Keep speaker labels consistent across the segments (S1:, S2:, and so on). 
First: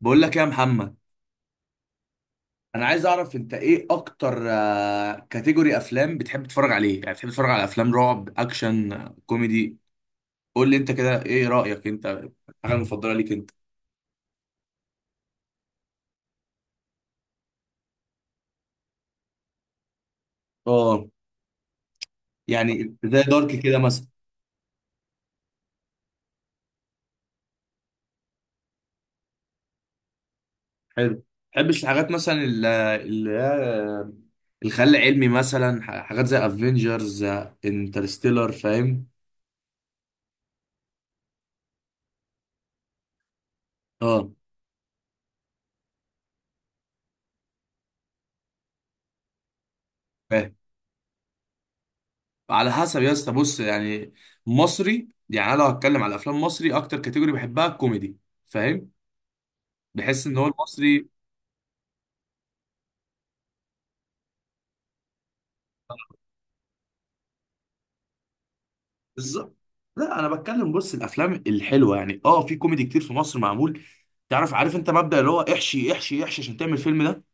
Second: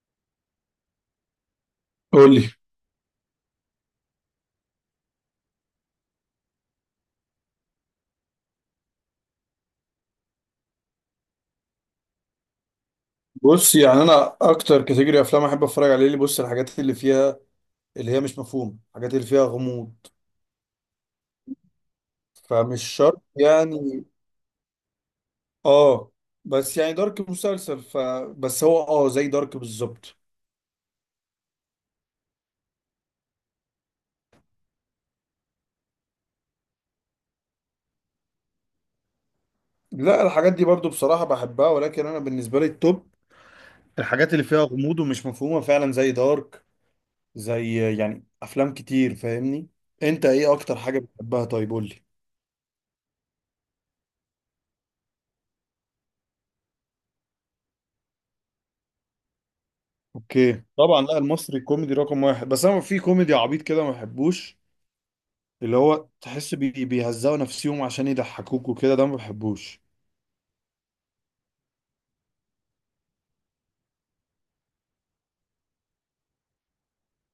S1: بقول لك إيه يا محمد؟
S2: قول لي.
S1: انا عايز اعرف انت ايه اكتر كاتيجوري افلام بتحب تتفرج عليه؟ يعني بتحب تتفرج على افلام رعب، اكشن، كوميدي؟ قول لي انت كده ايه رايك؟ انت الحاجه المفضله ليك انت؟
S2: بص يعني انا اكتر كاتيجوري افلام احب اتفرج عليه، اللي الحاجات اللي فيها، اللي هي مش مفهومه، الحاجات اللي فيها غموض،
S1: اه. يعني
S2: فمش شرط
S1: زي دارك كده
S2: يعني.
S1: مثلا.
S2: اه، بس يعني دارك مسلسل، بس هو اه زي دارك بالظبط.
S1: حلو. تحبش الحاجات مثلا الخيال العلمي مثلا؟ حاجات زي افنجرز، انترستيلر، فاهم؟
S2: لا الحاجات دي برضو بصراحه بحبها، ولكن انا بالنسبه لي التوب
S1: اه،
S2: الحاجات اللي فيها غموض ومش مفهومه فعلا زي دارك، زي يعني افلام كتير، فاهمني؟ انت ايه
S1: فاهم.
S2: اكتر حاجه بتحبها؟ طيب قول لي.
S1: على حسب يا اسطى. بص يعني مصري، يعني انا لو هتكلم على افلام مصري، اكتر كاتيجوري بحبها الكوميدي، فاهم؟ بحس ان هو
S2: اوكي طبعا،
S1: المصري.
S2: لا المصري كوميدي رقم واحد، بس انا في كوميدي عبيط كده ما بحبوش، اللي هو تحس بي بيهزقوا نفسيهم عشان يضحكوك وكده، ده ما
S1: بالظبط.
S2: بحبوش.
S1: لا انا بتكلم، بص الافلام الحلوه يعني. اه، في كوميدي كتير في مصر معمول. تعرف، عارف انت مبدأ اللي هو احشي احشي احشي عشان تعمل فيلم؟ ده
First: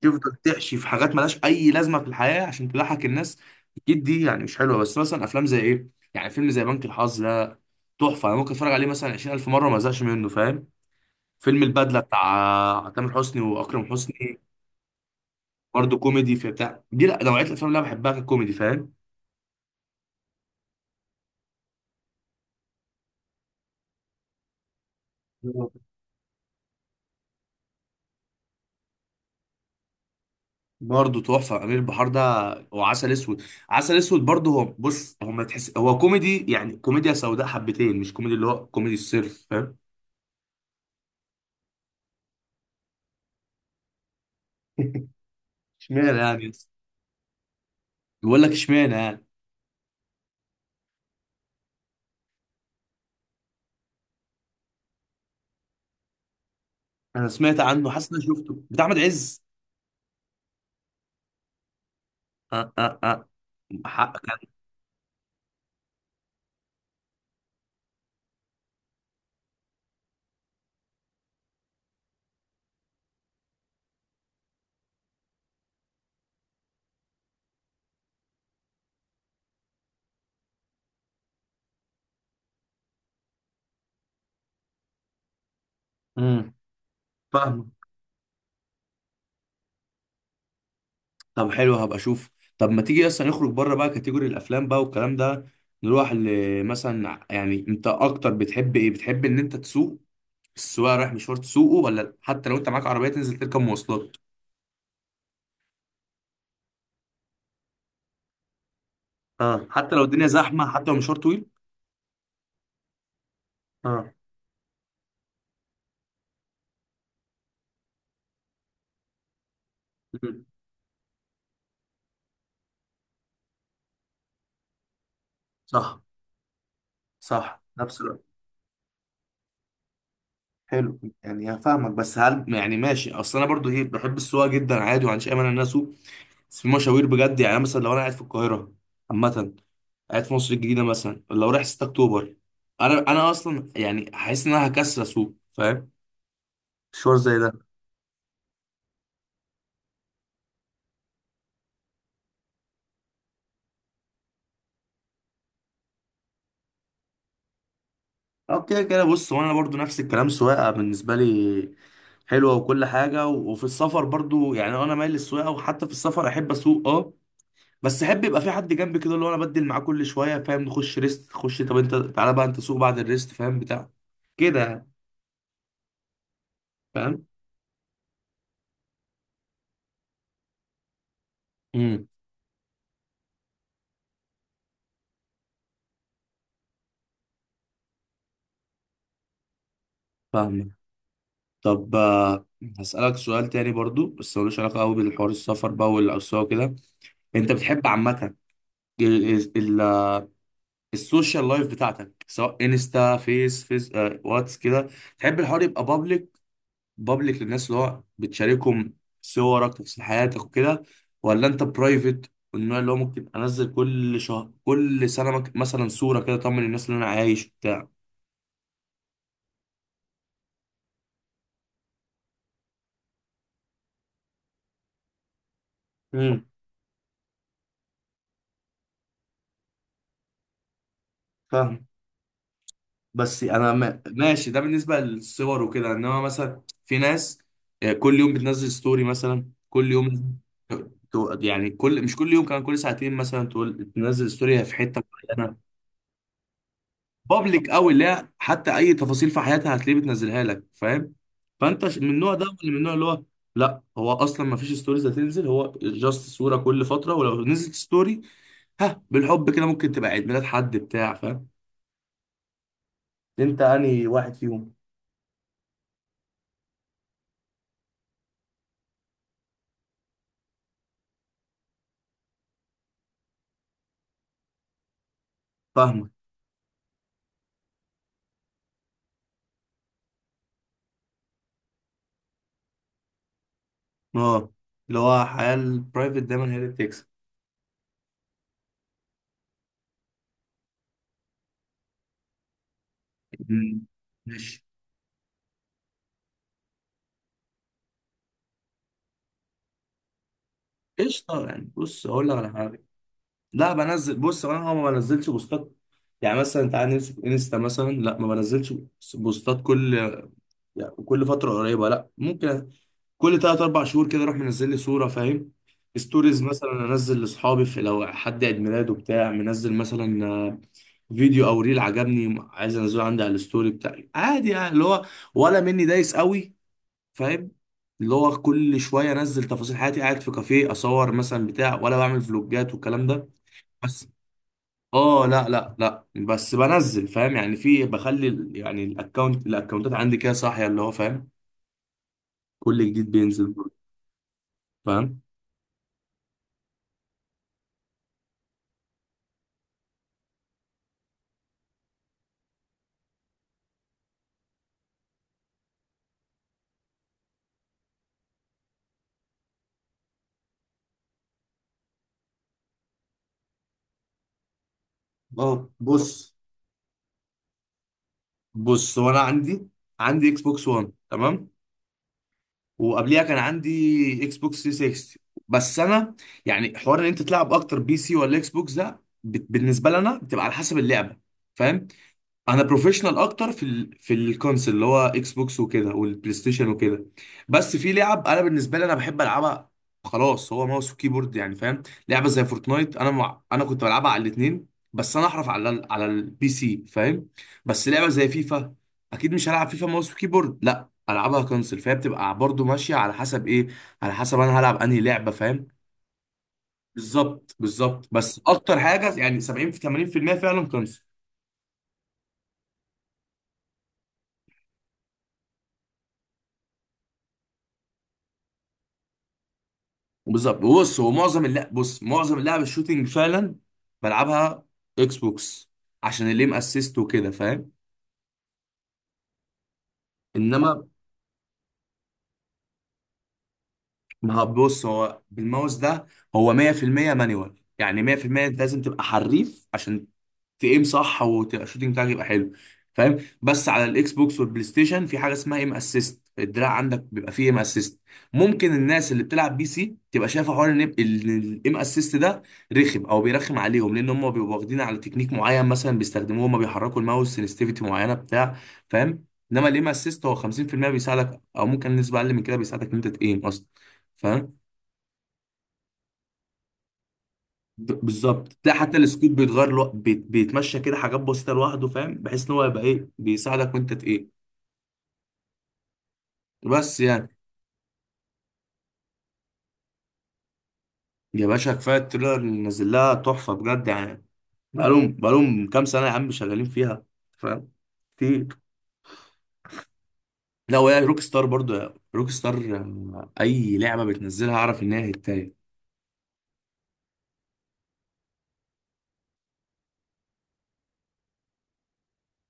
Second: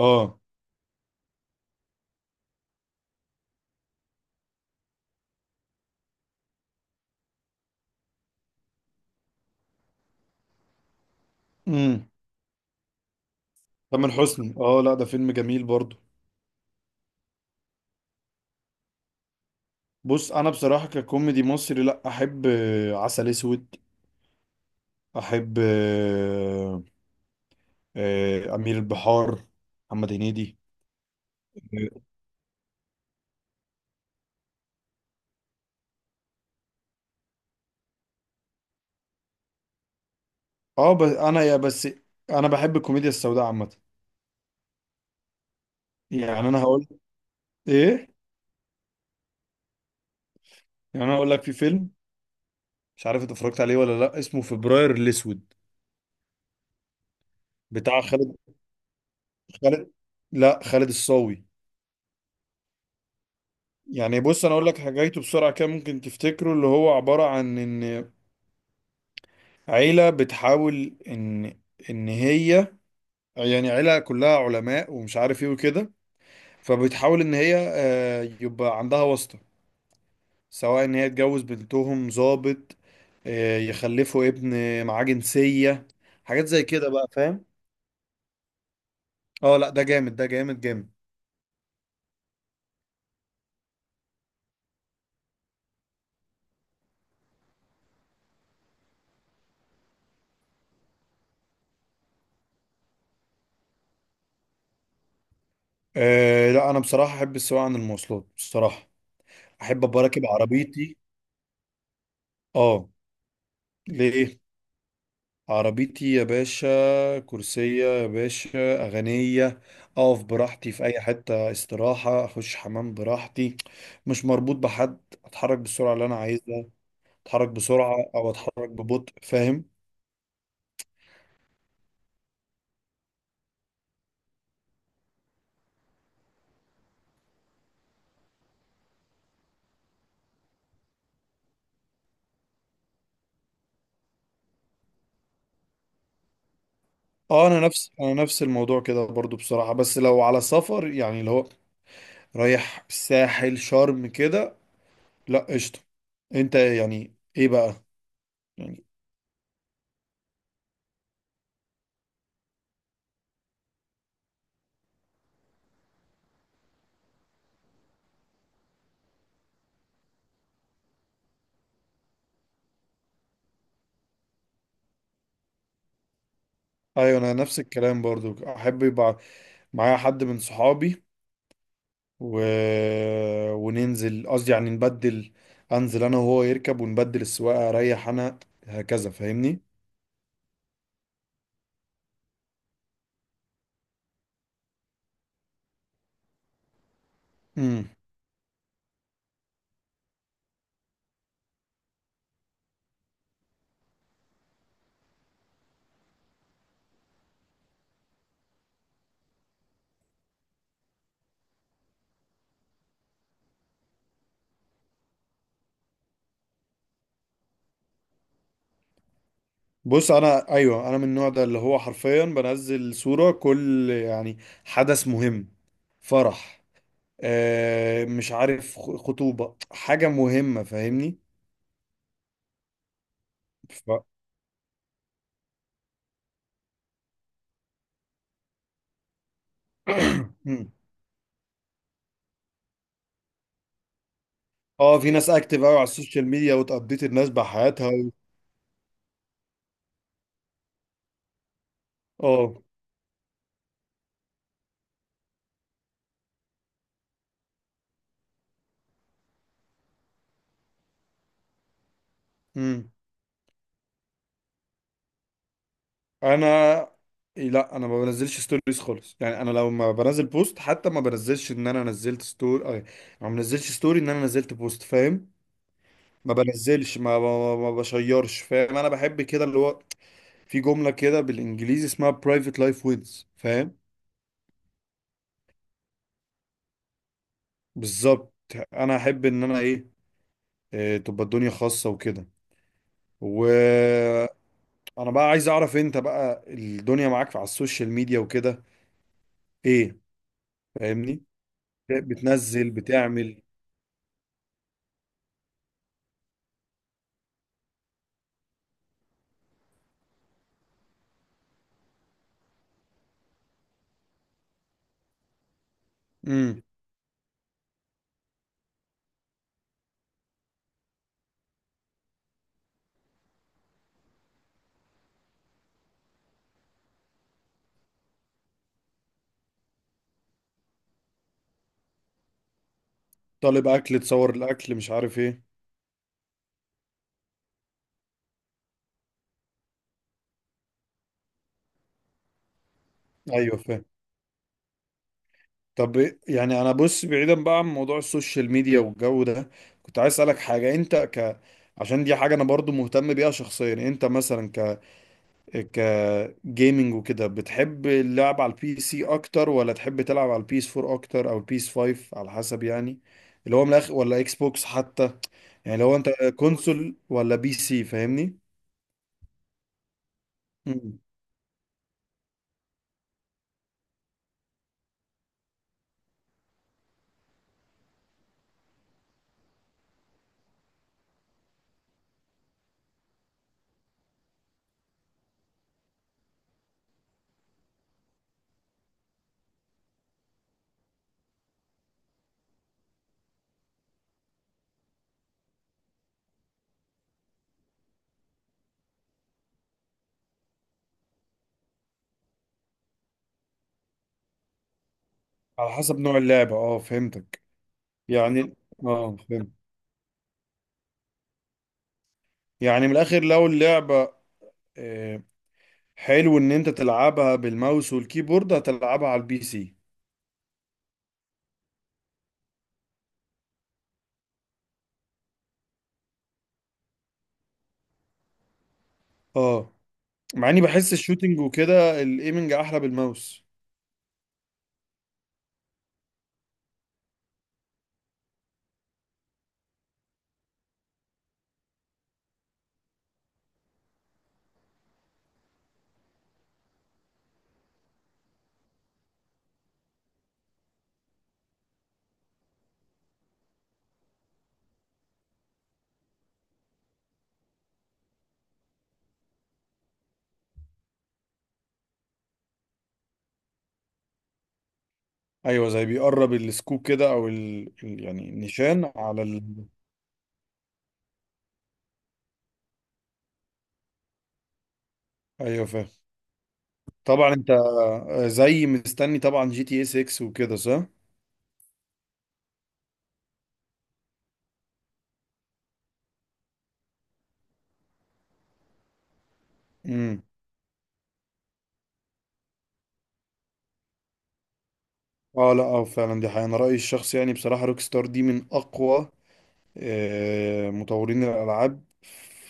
S1: تفضل تحشي في حاجات ملهاش اي لازمه في الحياه عشان تضحك الناس. اكيد دي يعني مش حلوه، بس مثلا افلام زي ايه، يعني فيلم زي بنك الحظ ده تحفه. انا ممكن اتفرج عليه مثلا 20,000 مره، ما ازهقش منه، فاهم؟ فيلم البدله
S2: امم.
S1: بتاع تامر حسني واكرم
S2: تامر
S1: حسني،
S2: حسني، اه لا ده فيلم جميل برضو.
S1: برضه كوميدي في بتاع دي. لا، نوعيه الافلام اللي انا بحبها ككوميدي، فاهم؟
S2: بص انا بصراحة ككوميدي مصري، لا احب عسل اسود، احب امير البحار، محمد هنيدي.
S1: برضه تحفه امير البحار ده، وعسل اسود. عسل اسود برضه، هو بص، هو ما تحس، هو كوميدي يعني كوميديا سوداء حبتين، مش كوميدي اللي هو كوميدي الصرف، فاهم؟
S2: اه بس انا يا بس انا بحب الكوميديا السوداء عامة.
S1: اشمعنى يعني
S2: يعني انا
S1: يس؟
S2: هقول ايه؟
S1: بيقول لك اشمعنى يعني.
S2: يعني انا هقول لك في فيلم، مش عارف انت اتفرجت عليه ولا لا، اسمه فبراير الاسود،
S1: انا سمعت عنه،
S2: بتاع
S1: حاسس اني
S2: خالد
S1: شفته، بتاع احمد عز؟
S2: خالد لا خالد الصاوي.
S1: اه اه اه.
S2: يعني
S1: حقك
S2: بص
S1: يعني.
S2: انا اقول لك حاجاته بسرعه كده ممكن تفتكره، اللي هو عباره عن ان عيله بتحاول ان هي، يعني عيله كلها علماء ومش عارف ايه وكده، فبتحاول ان هي يبقى عندها واسطه، سواء ان هي تجوز بنتهم ضابط، يخلفوا ابن معاه جنسيه، حاجات
S1: امم.
S2: زي كده بقى، فاهم؟
S1: فاهمه.
S2: اه لا ده جامد، ده جامد.
S1: طب حلو، هبقى اشوف. طب ما تيجي اصلا نخرج بره بقى كاتيجوري الافلام بقى والكلام ده. نروح مثلا، يعني انت اكتر بتحب ايه؟ بتحب ان انت تسوق؟ السواق رايح مشوار تسوقه ولا لا؟ حتى لو انت معاك عربيه تنزل تركب مواصلات؟
S2: آه لا انا بصراحه احب السواقه عن المواصلات بصراحه،
S1: اه،
S2: احب
S1: حتى
S2: ابقى
S1: لو
S2: راكب
S1: الدنيا زحمه، حتى لو
S2: عربيتي.
S1: مشوار طويل؟
S2: اه.
S1: اه.
S2: ليه؟ عربيتي يا باشا، كرسية يا باشا أغنية، أقف
S1: مم.
S2: براحتي في أي حتة استراحة، أخش حمام براحتي، مش مربوط بحد، أتحرك بالسرعة
S1: صح.
S2: اللي أنا عايزها، أتحرك
S1: صح،
S2: بسرعة
S1: نفس الوقت.
S2: أو أتحرك ببطء، فاهم؟
S1: حلو، يعني هفهمك. بس هل يعني ماشي؟ اصل انا برضو ايه، بحب السواقه جدا عادي، وما عنديش اي مانع ان انا اسوق، بس في مشاوير بجد يعني. أنا مثلا لو قاعد في القاهره عامه، قاعد في مصر الجديده مثلا، لو رايح 6 اكتوبر، انا اصلا يعني حاسس ان انا هكسر اسوق، فاهم؟ مشوار زي
S2: أه
S1: ده.
S2: أنا نفس الموضوع كده برضو بصراحة، بس لو على سفر يعني اللي هو رايح الساحل شرم كده، لأ قشطة. أنت يعني إيه بقى؟
S1: اه، كده
S2: يعني
S1: كده. بص، وانا برضو نفس الكلام. سواقه بالنسبه لي حلوه وكل حاجه، وفي السفر برضو يعني انا مايل للسواقه، وحتى في السفر احب اسوق، اه. بس احب يبقى في حد جنبي كده، اللي هو انا بدل معاه كل شويه، فاهم؟ نخش ريست، خش طب انت تعالى بقى انت سوق بعد الريست، فاهم بتاع كده يعني،
S2: أيوة
S1: فاهم؟
S2: أنا نفس الكلام برضو، أحب يبقى معايا حد من صحابي
S1: امم.
S2: و... وننزل، قصدي يعني نبدل، انزل انا وهو يركب ونبدل السواقه، اريح انا، هكذا، فاهمني؟
S1: فاهمك. طب هسألك سؤال تاني برضو، بس ملوش علاقة قوي بالحوار السفر بقى والأسواق وكده. انت بتحب
S2: امم.
S1: عامة السوشيال لايف بتاعتك، سواء انستا، فيس فيس، واتس كده، تحب الحوار يبقى بابليك؟ بابليك للناس اللي هو بتشاركهم صورك، تفاصيل حياتك وكده؟ ولا انت برايفت، والنوع اللي هو ممكن انزل كل شهر، كل سنه، مثلا صوره كده اطمن الناس اللي انا عايش، بتاع؟
S2: بص انا ايوه انا من النوع ده اللي هو حرفيا بنزل صوره كل يعني حدث مهم،
S1: امم.
S2: فرح، آه مش عارف، خطوبه، حاجه مهمه، فاهمني؟
S1: فاهم. بس انا
S2: ف...
S1: ماشي ده بالنسبه للصور وكده، انما مثلا في ناس كل يوم بتنزل ستوري، مثلا كل يوم،
S2: مم.
S1: يعني كل، مش كل يوم كمان، كل ساعتين مثلا تقول تنزل ستوري في
S2: اه
S1: حته
S2: في ناس
S1: معينه،
S2: اكتف قوي على السوشيال ميديا وتقضيت الناس
S1: بابليك
S2: بحياتها
S1: قوي، اللي هي حتى اي تفاصيل في حياتها هتلاقيه بتنزلها لك، فاهم؟ فانت من النوع ده، ولا
S2: اه.
S1: من النوع اللي هو لا، هو اصلا ما فيش ستوريز هتنزل، هو جاست صوره كل فتره، ولو نزلت ستوري ها بالحب كده ممكن تبقى عيد ميلاد حد، بتاع، فاهم؟
S2: امم.
S1: انت انهي واحد فيهم؟
S2: انا؟ لا انا ما بنزلش ستوريز خالص، يعني انا لو ما بنزل بوست حتى ما بنزلش ان انا نزلت ستوري ما بنزلش ستوري ان انا نزلت بوست، فاهم؟
S1: فاهمك.
S2: ما بنزلش ما بشيرش، فاهم؟ انا بحب كده اللي هو في جملة كده بالانجليزي اسمها private life wins، فاهم؟
S1: اه، اللي هو الحياة البرايفت دايما هي اللي بتكسب.
S2: بالظبط، انا احب ان انا ايه، تبقى الدنيا خاصة وكده. و
S1: مم. مش
S2: انا بقى عايز اعرف انت بقى الدنيا معاك على السوشيال ميديا وكده ايه؟ فاهمني؟
S1: قشطة يعني، بص أقول لك على
S2: بتنزل؟
S1: حاجة.
S2: بتعمل؟
S1: لا بنزل، بص، أنا ما بنزلش بوستات يعني. مثلا تعالى نمسك انستا مثلا، لا ما بنزلش بوستات كل، يعني كل فترة قريبة، لا. ممكن كل تلات أربع شهور كده أروح منزل لي صورة، فاهم؟ ستوريز
S2: امم.
S1: مثلا أنزل لأصحابي، في لو حد عيد ميلاده بتاع منزل مثلا، فيديو أو ريل عجبني، عايز أنزله عندي على الستوري بتاعي، عادي يعني. اللي هو ولا مني دايس قوي، فاهم؟ اللي هو كل شويه انزل تفاصيل حياتي، قاعد في كافيه اصور مثلا، بتاع، ولا بعمل فلوجات والكلام ده.
S2: طالب اكل
S1: بس
S2: تصور الاكل مش عارف
S1: اه،
S2: ايه.
S1: لا لا لا، بس بنزل، فاهم يعني؟ في، بخلي يعني الاكونت، الاكونتات عندي كده صاحيه، اللي هو فاهم، كل جديد بينزل.
S2: ايوه فاهم.
S1: فاهم.
S2: طب يعني انا بص بعيدا بقى عن موضوع السوشيال ميديا والجو ده، كنت عايز اسالك حاجه، انت عشان دي حاجه انا برضو مهتم بيها شخصيا، انت مثلا ك ك جيمنج وكده، بتحب اللعب على البي سي اكتر ولا تحب تلعب على البيس 4 اكتر او البيس 5، على حسب يعني، اللي هو من الاخر، ولا اكس بوكس حتى،
S1: اه
S2: يعني لو انت
S1: بص.
S2: كونسول ولا بي سي، فاهمني؟
S1: بص هو انا عندي عندي اكس بوكس 1،
S2: مم.
S1: تمام؟ وقبليها كان عندي اكس بوكس 360. بس انا يعني، حوار ان انت تلعب اكتر بي سي ولا اكس بوكس، ده بالنسبه لنا بتبقى على حسب اللعبه، فاهم؟ انا بروفيشنال اكتر في في الكونسل، اللي هو اكس بوكس وكده والبلاي ستيشن وكده. بس في لعب انا بالنسبه لي انا بحب العبها، خلاص هو ماوس وكيبورد يعني، فاهم؟ لعبه زي فورتنايت، انا انا كنت بلعبها على الاثنين، بس انا احرف على على البي سي، فاهم؟ بس لعبه زي فيفا، اكيد مش هلعب فيفا ماوس وكيبورد، لا العبها كونسل. فهي بتبقى برضو ماشيه على حسب ايه، على حسب انا هلعب انهي لعبه، فاهم؟
S2: على حسب نوع اللعبه، اه فهمتك.
S1: بالظبط بالظبط. بس
S2: يعني
S1: اكتر حاجه
S2: اه
S1: يعني
S2: فهمت.
S1: 70 في 80% فعلا كونسل.
S2: يعني من الاخر لو اللعبة آه، حلو ان انت تلعبها بالماوس والكيبورد هتلعبها على البي سي.
S1: بالظبط. بص معظم اللعب الشوتينج فعلا بلعبها اكس بوكس، عشان الليم اسيست وكده، فاهم؟
S2: اه، مع اني
S1: انما،
S2: بحس الشوتينج وكده الايمنج احلى بالماوس.
S1: ما هو بص، هو بالماوس ده هو 100% مانيوال، يعني 100% انت لازم تبقى حريف عشان تقيم صح وتبقى الشوتنج بتاعك يبقى حلو، فاهم؟ بس على الاكس بوكس والبلاي ستيشن في حاجه اسمها ايم اسيست، الدراع عندك بيبقى فيه ايم اسيست. ممكن الناس اللي بتلعب بي سي تبقى شايفه حوار ان الايم اسيست ده رخم، او بيرخم عليهم، لان هم بيبقوا واخدين على تكنيك معين مثلا بيستخدموه، هم بيحركوا الماوس سنسيتيفيتي معينه، بتاع، فاهم؟ انما الايم اسيست هو 50% بيساعدك، او ممكن نسبه اقل من كده بيساعدك ان انت تقيم اصلا، فاهم؟
S2: ايوه، زي بيقرب السكوب كده، او يعني
S1: بالظبط، تلاقي
S2: النيشان
S1: حتى
S2: على
S1: السكوت بيتغير بيتمشى كده، حاجات بسيطه لوحده، فاهم؟ بحيث ان هو يبقى ايه، بيساعدك وانت ايه،
S2: ايوه فاهم.
S1: بس يعني.
S2: طبعا انت زي مستني طبعا جي تي اس 6 وكده، صح؟
S1: يا باشا كفايه التريلر اللي نازل لها تحفه بجد يعني. بقالهم كام سنه يا عم شغالين فيها، فاهم؟ كتير.
S2: امم.
S1: لا وهي روك ستار، برضه روك ستار، اي لعبه بتنزلها اعرف ان هي
S2: اه
S1: هتايه.
S2: لا اه فعلا دي حقيقة، انا رأيي الشخصي يعني بصراحة روك ستار دي من اقوى مطورين الالعاب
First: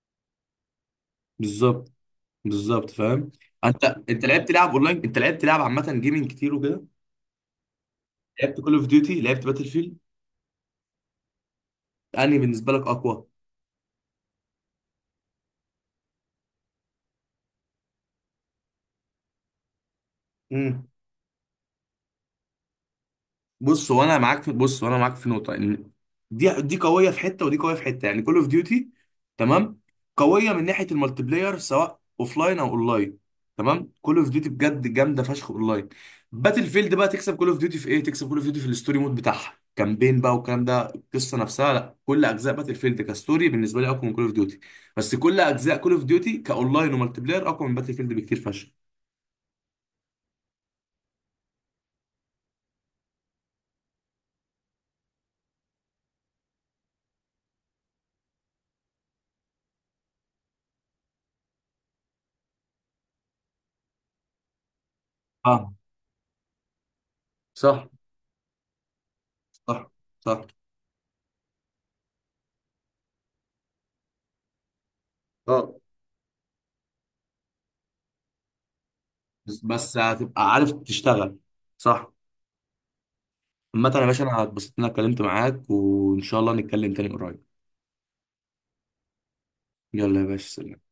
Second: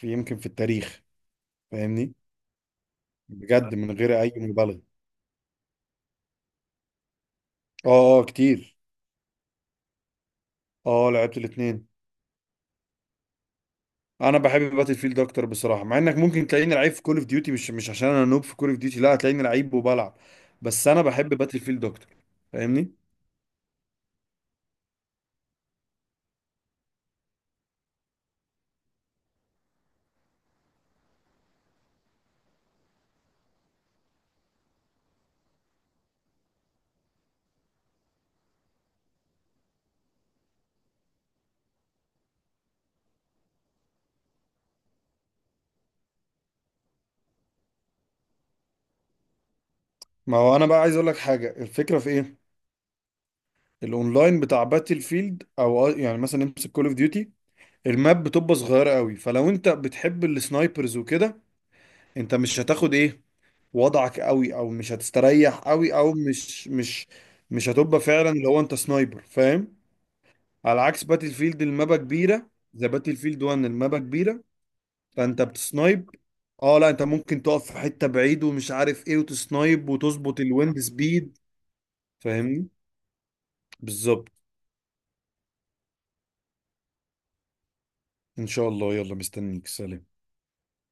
S2: في، يمكن في التاريخ،
S1: بالظبط
S2: فاهمني؟
S1: بالظبط، فاهم.
S2: بجد
S1: انت
S2: من غير
S1: انت
S2: اي
S1: لعبت لعب
S2: مبالغه.
S1: اونلاين، انت لعبت لعب عامه جيمنج كتير وكده،
S2: اه اه
S1: لعبت كول
S2: كتير.
S1: اوف ديوتي، لعبت باتل فيلد،
S2: اه لعبت الاثنين.
S1: انهي بالنسبه لك اقوى؟
S2: انا بحب باتل فيلد اكتر بصراحه، مع انك ممكن تلاقيني لعيب في كول اوف ديوتي، مش عشان انا نوب في كول اوف ديوتي، لا هتلاقيني لعيب وبلعب،
S1: امم.
S2: بس انا بحب باتل فيلد اكتر، فاهمني؟
S1: بص هو انا معاك في نقطه، ان دي قويه في حته ودي قويه في حته، يعني كول اوف ديوتي، تمام، قويه من ناحيه المالتي بلاير، سواء لاين او اونلاين، تمام. كول اوف ديوتي بجد جامده فشخ اونلاين. باتل فيلد بقى تكسب كول اوف ديوتي في ايه، تكسب كول اوف ديوتي في الستوري مود بتاعها، كامبين بقى والكلام ده، القصه نفسها. لا كل اجزاء باتل فيلد كستوري بالنسبه لي اقوى من كول اوف ديوتي، بس كل اجزاء كول اوف ديوتي كاونلاين ومالتي بلاير اقوى من باتل فيلد بكتير فشخ.
S2: ما هو انا بقى عايز اقول لك حاجه الفكره في ايه، الاونلاين بتاع باتل فيلد او يعني مثلا امسك كول اوف ديوتي، الماب بتبقى صغيره قوي، فلو انت بتحب السنايبرز وكده انت مش هتاخد ايه وضعك قوي، او مش هتستريح
S1: اه.
S2: قوي، او مش
S1: صح
S2: هتبقى فعلا اللي هو انت سنايبر، فاهم؟
S1: صح صح.
S2: على عكس باتل فيلد المابا كبيره، زي باتل فيلد 1 المابا كبيره، فانت
S1: اه
S2: بتسنايب. اه لا انت ممكن تقف في حته بعيد ومش عارف ايه
S1: بس
S2: وتسنايب
S1: بس
S2: وتظبط
S1: هتبقى عارف
S2: الويند سبيد،
S1: تشتغل، صح.
S2: فاهمني؟
S1: عامة يا باشا
S2: بالظبط.
S1: انا اتبسطت ان انا اتكلمت معاك، وان شاء الله نتكلم تاني قريب.
S2: ان شاء الله، يلا مستنيك، سلام.
S1: يلا يا باشا، سلام.